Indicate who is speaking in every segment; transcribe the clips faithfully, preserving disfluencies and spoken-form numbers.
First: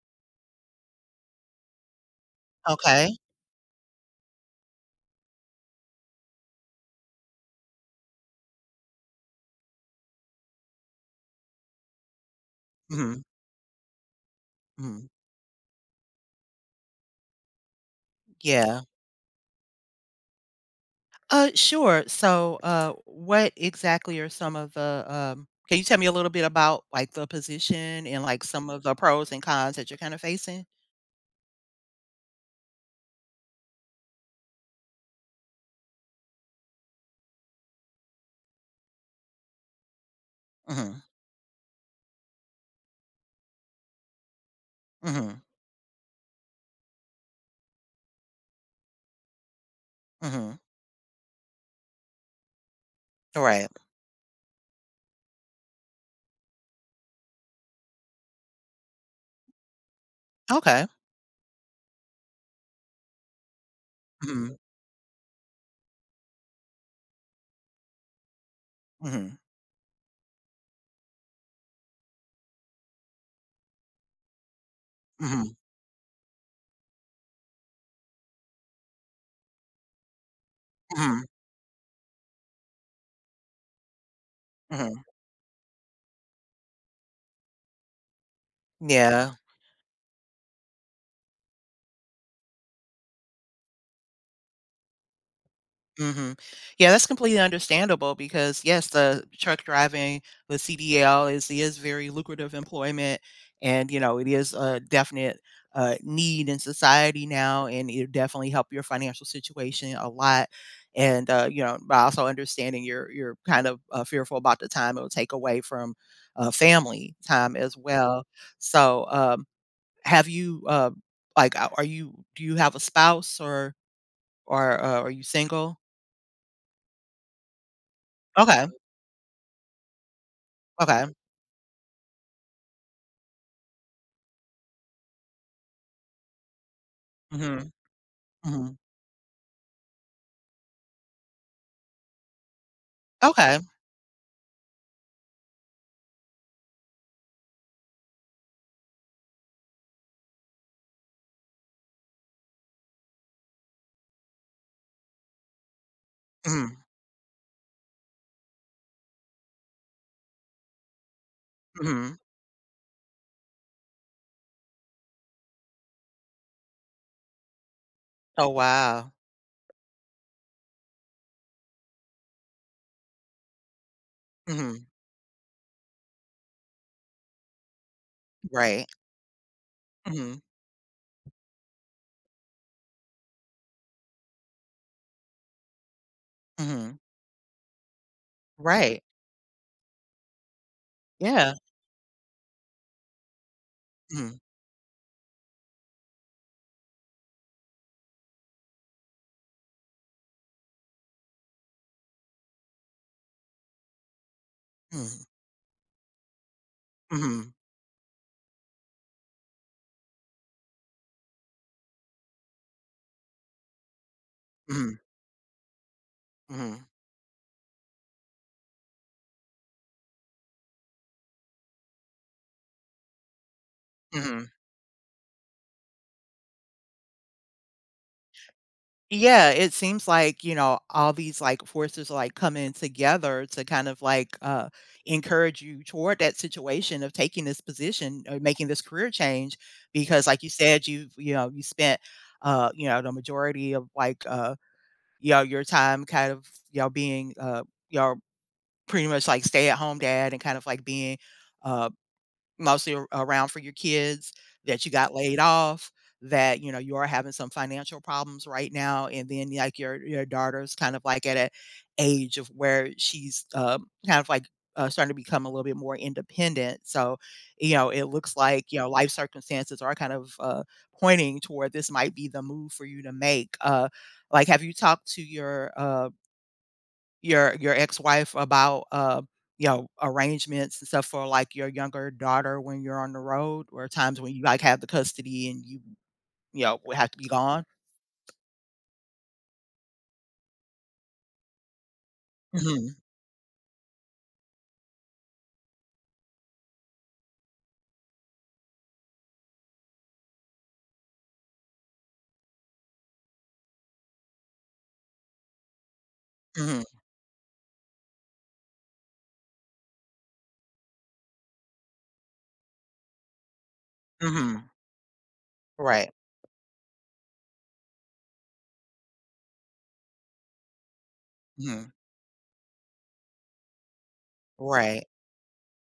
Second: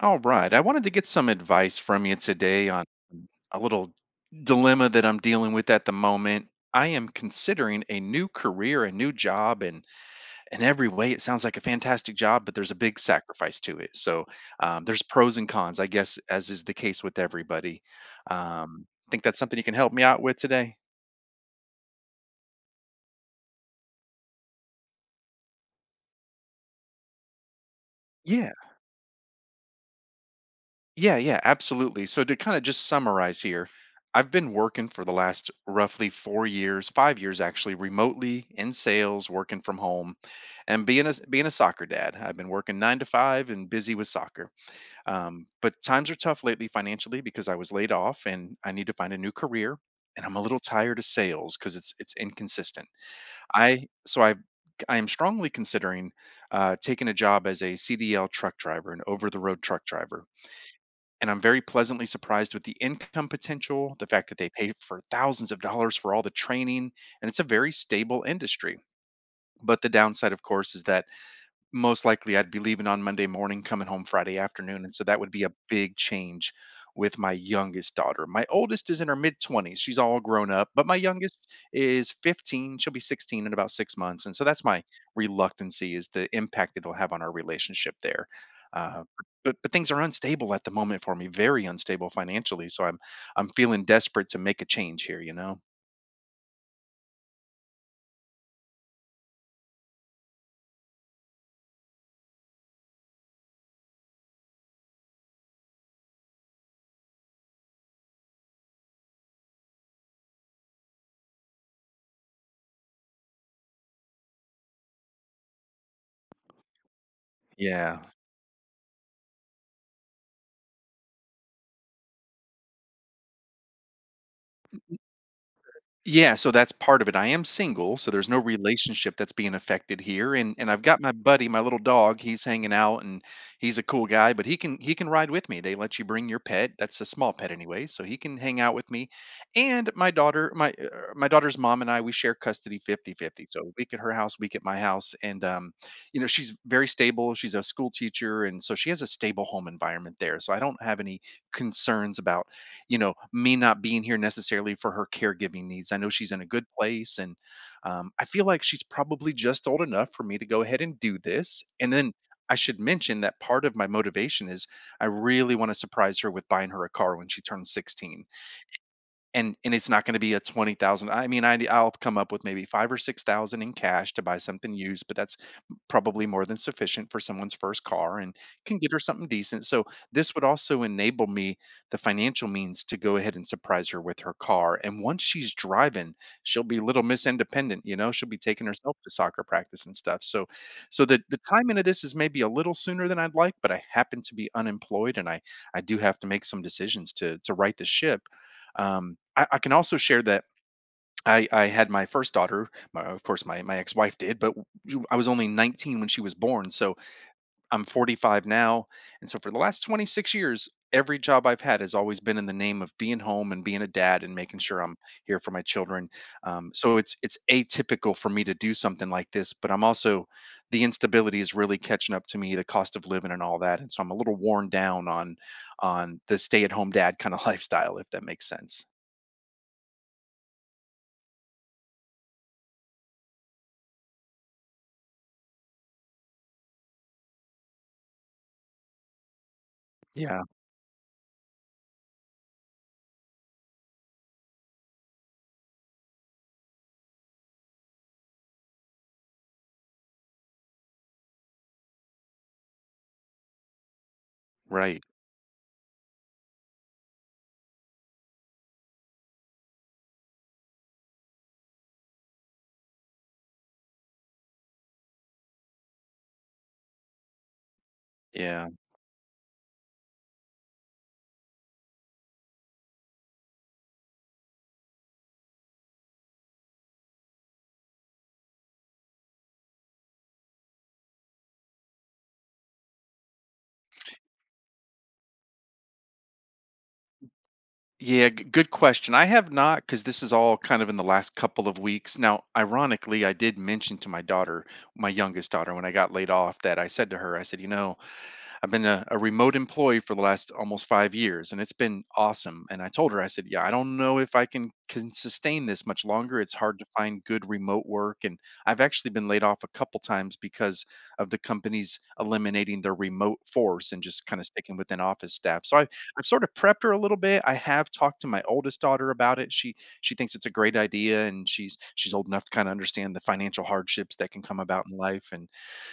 Speaker 1: All right. I wanted to get some advice from you today on
Speaker 2: Okay.
Speaker 1: a little dilemma that I'm dealing with at the moment. I am considering a new career, a new job, and in every way, it sounds like a fantastic job, but there's a big
Speaker 2: Mhm,
Speaker 1: sacrifice to it. So um, there's
Speaker 2: mhm.
Speaker 1: pros and cons, I guess, as is the case with everybody.
Speaker 2: Yeah.
Speaker 1: Um, think that's something you can help me out with today.
Speaker 2: Uh, sure. So, uh, what exactly are some of the, um can you tell me a little bit about, like, the position and, like,
Speaker 1: Yeah,
Speaker 2: some of the pros and cons that you're kinda facing?
Speaker 1: Yeah, yeah, absolutely. So to kind of just summarize here, I've been working for the last roughly four years, five years actually, remotely in sales, working from home, and
Speaker 2: Mhm,
Speaker 1: being a being a soccer dad. I've been working nine to five and busy with soccer.
Speaker 2: mhm,
Speaker 1: Um, but times are tough lately financially because I was laid off and I need to find a new career. And I'm a
Speaker 2: mhm.
Speaker 1: little tired of sales because it's it's inconsistent.
Speaker 2: Right.
Speaker 1: I so I I am strongly considering uh, taking a job as a C D L truck driver, an over the road truck driver,
Speaker 2: Okay.
Speaker 1: and I'm very pleasantly surprised with the income potential, the fact that they
Speaker 2: Mhm,
Speaker 1: pay for thousands of dollars for all the training, and it's a very stable industry.
Speaker 2: mhm,
Speaker 1: But the downside, of course, is that most likely I'd be leaving on Monday morning, coming home Friday afternoon. And so that would be a
Speaker 2: mhm,
Speaker 1: big change with my youngest daughter. My oldest is in her mid twenties. She's all grown up, but my
Speaker 2: mhm,
Speaker 1: youngest is fifteen. She'll be sixteen in about six months. And so that's my
Speaker 2: mhm.
Speaker 1: reluctancy is the impact it'll have on our relationship there. Uh,
Speaker 2: Yeah.
Speaker 1: but but things are unstable at the moment for me, very unstable financially. So I'm I'm feeling desperate to make a change here, you know?
Speaker 2: Mhm. Yeah, that's completely understandable because yes, the truck driving, the C D L is is very lucrative employment and you know, it is a definite uh, need in society now and it definitely help your financial situation a lot. And uh, you know, by also understanding you're you're kind of uh, fearful about the time it'll take away from uh, family time as
Speaker 1: Yeah.
Speaker 2: well. So, um, have you uh, like, uh, are you do you have a spouse or or uh, are you single?
Speaker 1: Yeah, so that's part of it. I am single, so there's no
Speaker 2: Okay.
Speaker 1: relationship that's being affected here. And and I've got
Speaker 2: Okay.
Speaker 1: my buddy, my little dog, he's hanging out and he's a cool guy, but he can he can ride with me. They let you bring your pet. That's a small pet
Speaker 2: Mhm,
Speaker 1: anyway, so he can hang out
Speaker 2: mhm.
Speaker 1: with me. And my daughter, my uh, my daughter's mom and I, we share custody fifty-fifty.
Speaker 2: Okay.
Speaker 1: So a week at her house, week at my house. And um, you know, she's very stable. She's a school teacher, and so she has a stable home environment there. So I don't have any concerns about, you know, me not being here necessarily for her caregiving needs. I know she's in a good
Speaker 2: Mhm,
Speaker 1: place, and um, I feel like she's probably just old enough for me to go ahead and do this. And then
Speaker 2: mhm.
Speaker 1: I should mention that part of my motivation is I really want to surprise her with buying her a car when she turns sixteen,
Speaker 2: Oh, wow.
Speaker 1: and and it's not going to be a twenty thousand. I mean, I I'll come up with maybe five or six thousand in cash to buy something
Speaker 2: Mhm.
Speaker 1: used, but that's probably more than sufficient for someone's first car and can
Speaker 2: Right.
Speaker 1: get her something decent. So this
Speaker 2: Mhm,
Speaker 1: would also enable me the financial means to go ahead and surprise her with her car. And once she's driving, she'll be
Speaker 2: mhm.
Speaker 1: little miss independent, you know, she'll be taking herself
Speaker 2: Right.
Speaker 1: to soccer practice and stuff. So so the the
Speaker 2: Yeah.
Speaker 1: timing of this is maybe a little sooner than I'd like, but I happen to
Speaker 2: Mhm,
Speaker 1: be unemployed and I I do have to make some decisions to to right the ship. Um, I, I can also share that I, I had my first daughter. My, of course, my, my ex wife did, but w- I
Speaker 2: mhm,
Speaker 1: was only nineteen when she was born. So
Speaker 2: mhm,
Speaker 1: I'm forty-five now. And so for the last twenty-six years, every job I've had has always been in the name of being home and being a dad and making sure I'm
Speaker 2: mhm,
Speaker 1: here for my children. Um,
Speaker 2: mhm,
Speaker 1: so it's it's atypical for me to do something like this, but I'm also the instability is really catching up to me, the cost of living and all that. And so I'm a little
Speaker 2: mhm.
Speaker 1: worn down on on the stay at home dad kind of lifestyle, if that makes sense.
Speaker 2: Yeah, it seems like, you know, all these, like, forces are, like, coming together to kind of, like, uh, encourage you toward that situation of taking this position or making this career change because, like
Speaker 1: Yeah.
Speaker 2: you said, you you know, you spent, uh, you know, the majority of, like, uh you all your time kind of, you all being, uh, you all pretty much like stay at home dad and kind of like being, uh, mostly ar around for your kids, that you
Speaker 1: Right.
Speaker 2: got laid off, that, you know, you are having some financial problems right now, and then, like, your your daughter's kind of, like, at a age of where she's, um, kind of, like, uh, starting to become a little bit more independent, so, you know, it looks
Speaker 1: Yeah.
Speaker 2: like, you know, life circumstances are kind of, uh, pointing toward this might be the move for you to make, uh, like, have you talked to your, uh your your ex-wife about, uh, you know, arrangements and stuff for, like, your younger daughter when you're on the road or times when you, like, have the custody and you, you know, would have to be gone?
Speaker 1: Yeah. g- Good question. I have not, because this is all kind of in the last couple of weeks. Now,
Speaker 2: Mhm,
Speaker 1: ironically, I did mention to my daughter, my youngest daughter, when I got laid off, that I said to her, I said, you know, I've been a, a remote employee for the last almost five years, and it's been awesome. And I told her, I said, yeah, I don't know if I can can sustain this much longer. It's hard
Speaker 2: mhm,
Speaker 1: to find good remote work, and I've actually been laid off a couple times because of the companies eliminating their remote force and just kind of
Speaker 2: mhm,
Speaker 1: sticking within office staff. So I,
Speaker 2: right,
Speaker 1: I've sort of prepped her a little bit. I have talked to my oldest daughter about it. She she thinks it's a great idea, and she's
Speaker 2: mhm,
Speaker 1: she's old enough to kind of understand the financial hardships that can come about in
Speaker 2: right,
Speaker 1: life. And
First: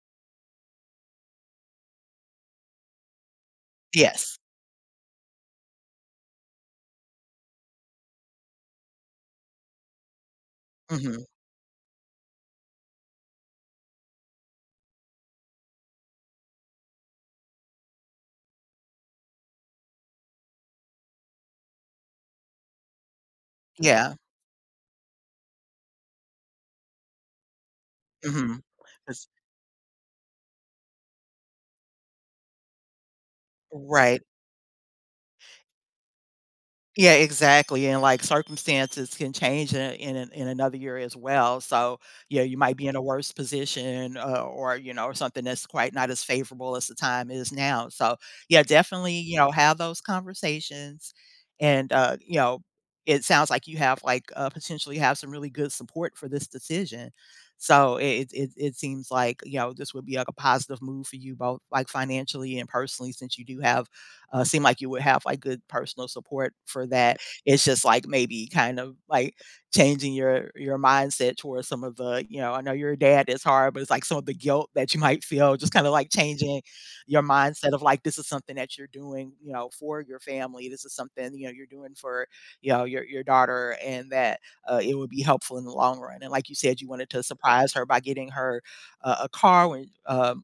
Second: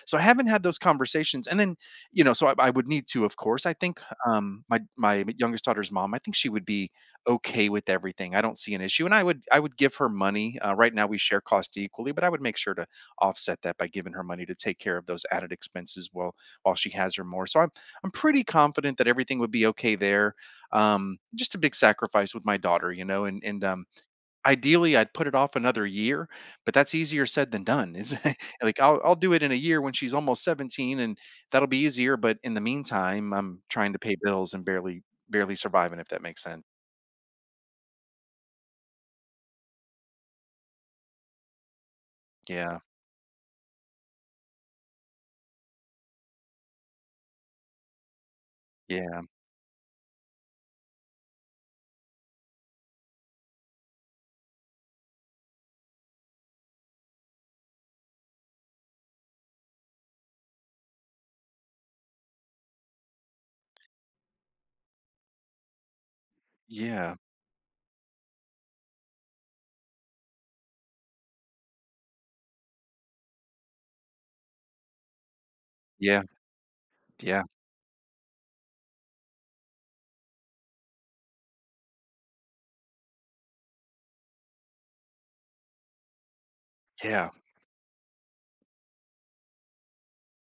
Speaker 1: so I haven't had those conversations. And then you know, so I, I would need to, of course. I think
Speaker 2: yes,
Speaker 1: um, my my youngest daughter's mom. I think she would be okay with everything. I don't see an issue, and I would I would give her money. Uh, right now, we
Speaker 2: mhm,
Speaker 1: share cost equally, but I would make sure to offset that by giving her money to take care of those added expenses while while she has her more. So I'm I'm pretty confident that everything would be okay there. Um, just a big sacrifice with my daughter, you know, and and um,
Speaker 2: yeah,
Speaker 1: ideally, I'd put it off another year, but that's easier said than done. It's
Speaker 2: mhm,
Speaker 1: like I'll I'll
Speaker 2: 'cause
Speaker 1: do it in a year when she's almost seventeen and that'll be easier, but in the meantime, I'm trying to pay
Speaker 2: right.
Speaker 1: bills and barely barely surviving if that makes sense.
Speaker 2: Yeah, exactly, and, like, circumstances can change in in an in another year as well, so, yeah, you might
Speaker 1: Yeah.
Speaker 2: be in a worse position, uh, or, you know, something that's quite not as favorable as the time is now, so, yeah, definitely,
Speaker 1: Yeah.
Speaker 2: you know, have those conversations, and, uh, you know, it sounds like you have, like, uh, potentially have some really good support for this decision, so it it it seems like, you know, this would be, like, a positive move for you both, like, financially and personally since you do have uh, seem like you would have like good personal support for
Speaker 1: Yeah.
Speaker 2: that. It's just like maybe kind of like changing your your mindset towards some of the, you know, I know you're a dad, it's hard, but it's like some of the guilt that you might feel, just kind of like
Speaker 1: Yeah.
Speaker 2: changing your
Speaker 1: Yeah.
Speaker 2: mindset of like this is something that you're doing, you know, for your family. This is something, you know, you're doing for, you know, your your daughter and that uh, it would be helpful in the long run. And like you said, you wanted to
Speaker 1: Yeah.
Speaker 2: surprise her by getting her uh, a car when um,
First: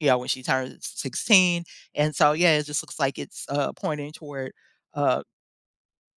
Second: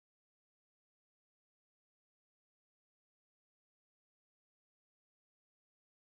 Speaker 2: you know, when she turns sixteen and so, yeah, it just looks like it's, uh, pointing toward, uh,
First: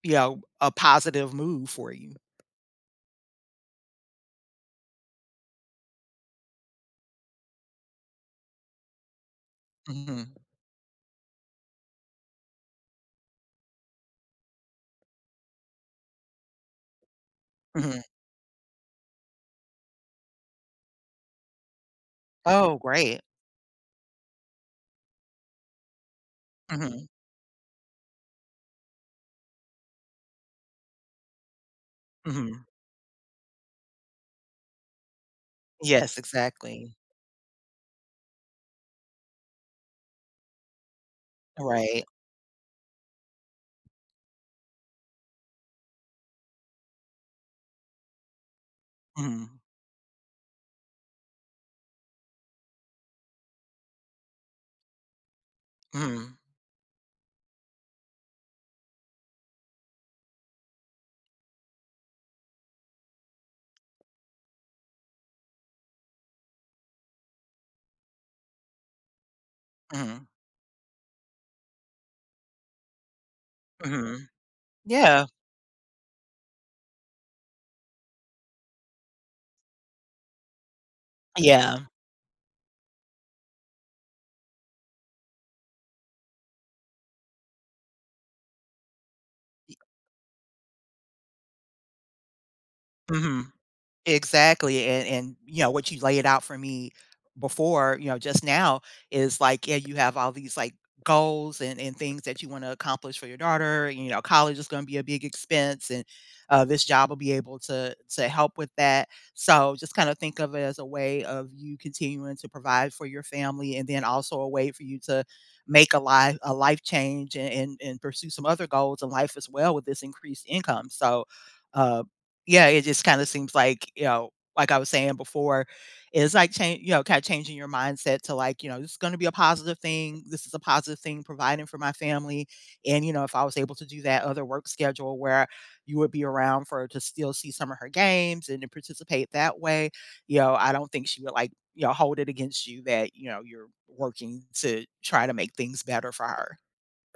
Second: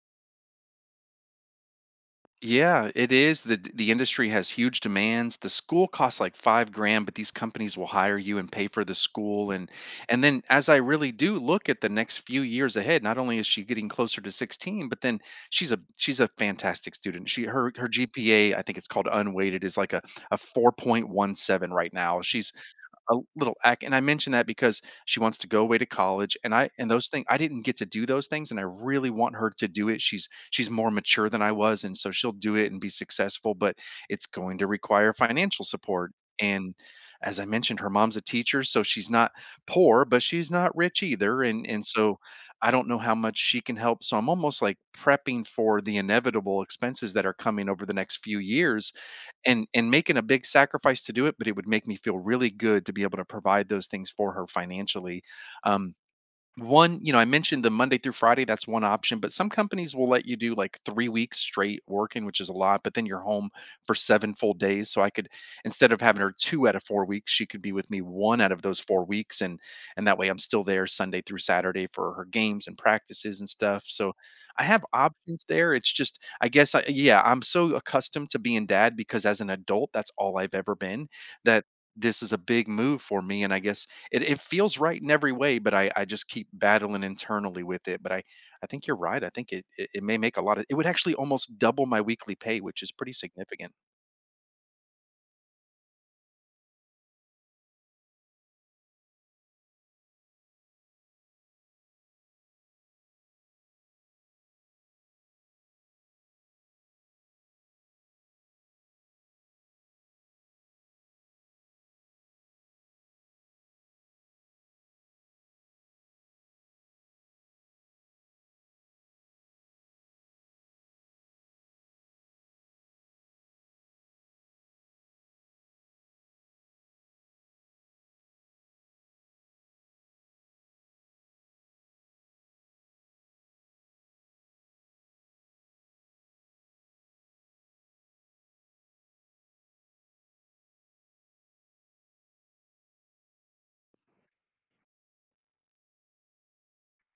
Speaker 2: you know, a positive move for you.
Speaker 1: Yeah, it is. The the industry has huge demands. The school costs like five grand, but these companies will hire you and pay for the school. And and
Speaker 2: Mhm.
Speaker 1: then as I really do look at the next few years ahead, not only is she getting closer to sixteen, but then she's a she's a fantastic student. She her her
Speaker 2: Mhm.
Speaker 1: G P A, I think it's called unweighted, is like a, a four point one seven right now. She's
Speaker 2: Oh,
Speaker 1: a
Speaker 2: great.
Speaker 1: little act, and I mentioned that because she wants to go away to college, and I and
Speaker 2: Mhm.
Speaker 1: those things I didn't get to do those things and I really want her to do it. She's she's more mature than I was, and so she'll do
Speaker 2: Mhm.
Speaker 1: it and be successful, but it's going to require financial support.
Speaker 2: Yes,
Speaker 1: And
Speaker 2: exactly.
Speaker 1: as I mentioned, her mom's a teacher, so she's not poor, but she's not rich either. And and
Speaker 2: Right.
Speaker 1: so I don't know how much she can help. So I'm almost like prepping for the inevitable expenses that are coming over the next few years
Speaker 2: Mhm.
Speaker 1: and and making a big sacrifice to do it, but it would make me feel really good to be able to provide those things for her financially. Um,
Speaker 2: Mhm.
Speaker 1: one you know I mentioned the Monday through Friday, that's one option, but some companies will let you do like three weeks straight working, which is a lot, but then you're home for seven full days. So I could, instead of having her two out of four weeks, she could be with me one out of those four weeks, and and that
Speaker 2: Mhm.
Speaker 1: way I'm still there Sunday through Saturday for her games and practices and stuff. So
Speaker 2: Mhm.
Speaker 1: I have
Speaker 2: Yeah.
Speaker 1: options there. It's just I guess I, yeah, I'm so accustomed to being dad because as an adult that's all I've ever been that
Speaker 2: Yeah.
Speaker 1: this is a big move for me, and I guess it it, feels right in every way, but I I just keep battling internally with it, but I I think you're right. I think it it, it may make a lot of it would actually almost double my weekly pay, which is pretty
Speaker 2: Mhm.
Speaker 1: significant.
Speaker 2: Exactly, and and, you know, what you laid out for me before, you know, just now is like, yeah, you have all these, like, goals and and things that you wanna accomplish for your daughter, you know, college is gonna be a big expense, and, uh, this job will be able to to help with that, so just kinda think of it as a way of you continuing to provide for your family, and then also a way for you to make a life a life change and and and pursue some other goals in life as well with this increased income, so, uh yeah, it just kinda seems like, you know, like I was saying before, it's like chan you know, kinda changing your mindset to like, you know, this is gonna be a positive thing. This is a positive thing providing for my family, and, you know, if I was able to do that other work schedule where you would be around for her to still see some of her games and to participate that way, you know, I don't think she would, like, you know, hold it against you that, you know, you're working to try to make things better for her.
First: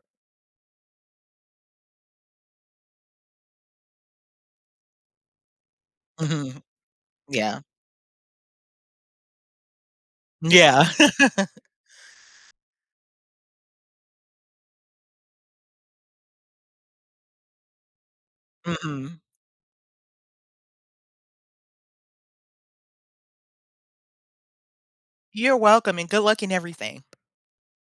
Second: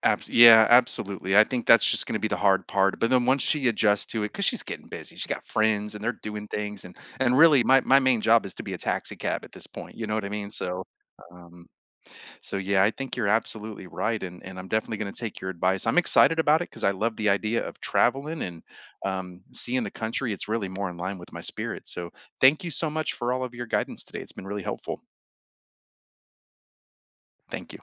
Speaker 1: Abs- yeah, absolutely. I think that's just going to be the hard part. But then once she adjusts to it, because she's getting busy, she's got friends and they're doing
Speaker 2: Mhm.
Speaker 1: things, and and
Speaker 2: Yeah.
Speaker 1: really, my my main job is to be a taxi cab at this point. You know what I mean? So,
Speaker 2: Yeah.
Speaker 1: um, So yeah, I think you're absolutely right, and and I'm definitely going to take your advice. I'm excited about it because I love the idea of traveling and
Speaker 2: Mhm.
Speaker 1: um, seeing the country. It's really more in line with my spirit. So thank you so much for all of your guidance today. It's been really helpful.
Speaker 2: You're welcome, and good luck in everything.
Speaker 1: Thank you.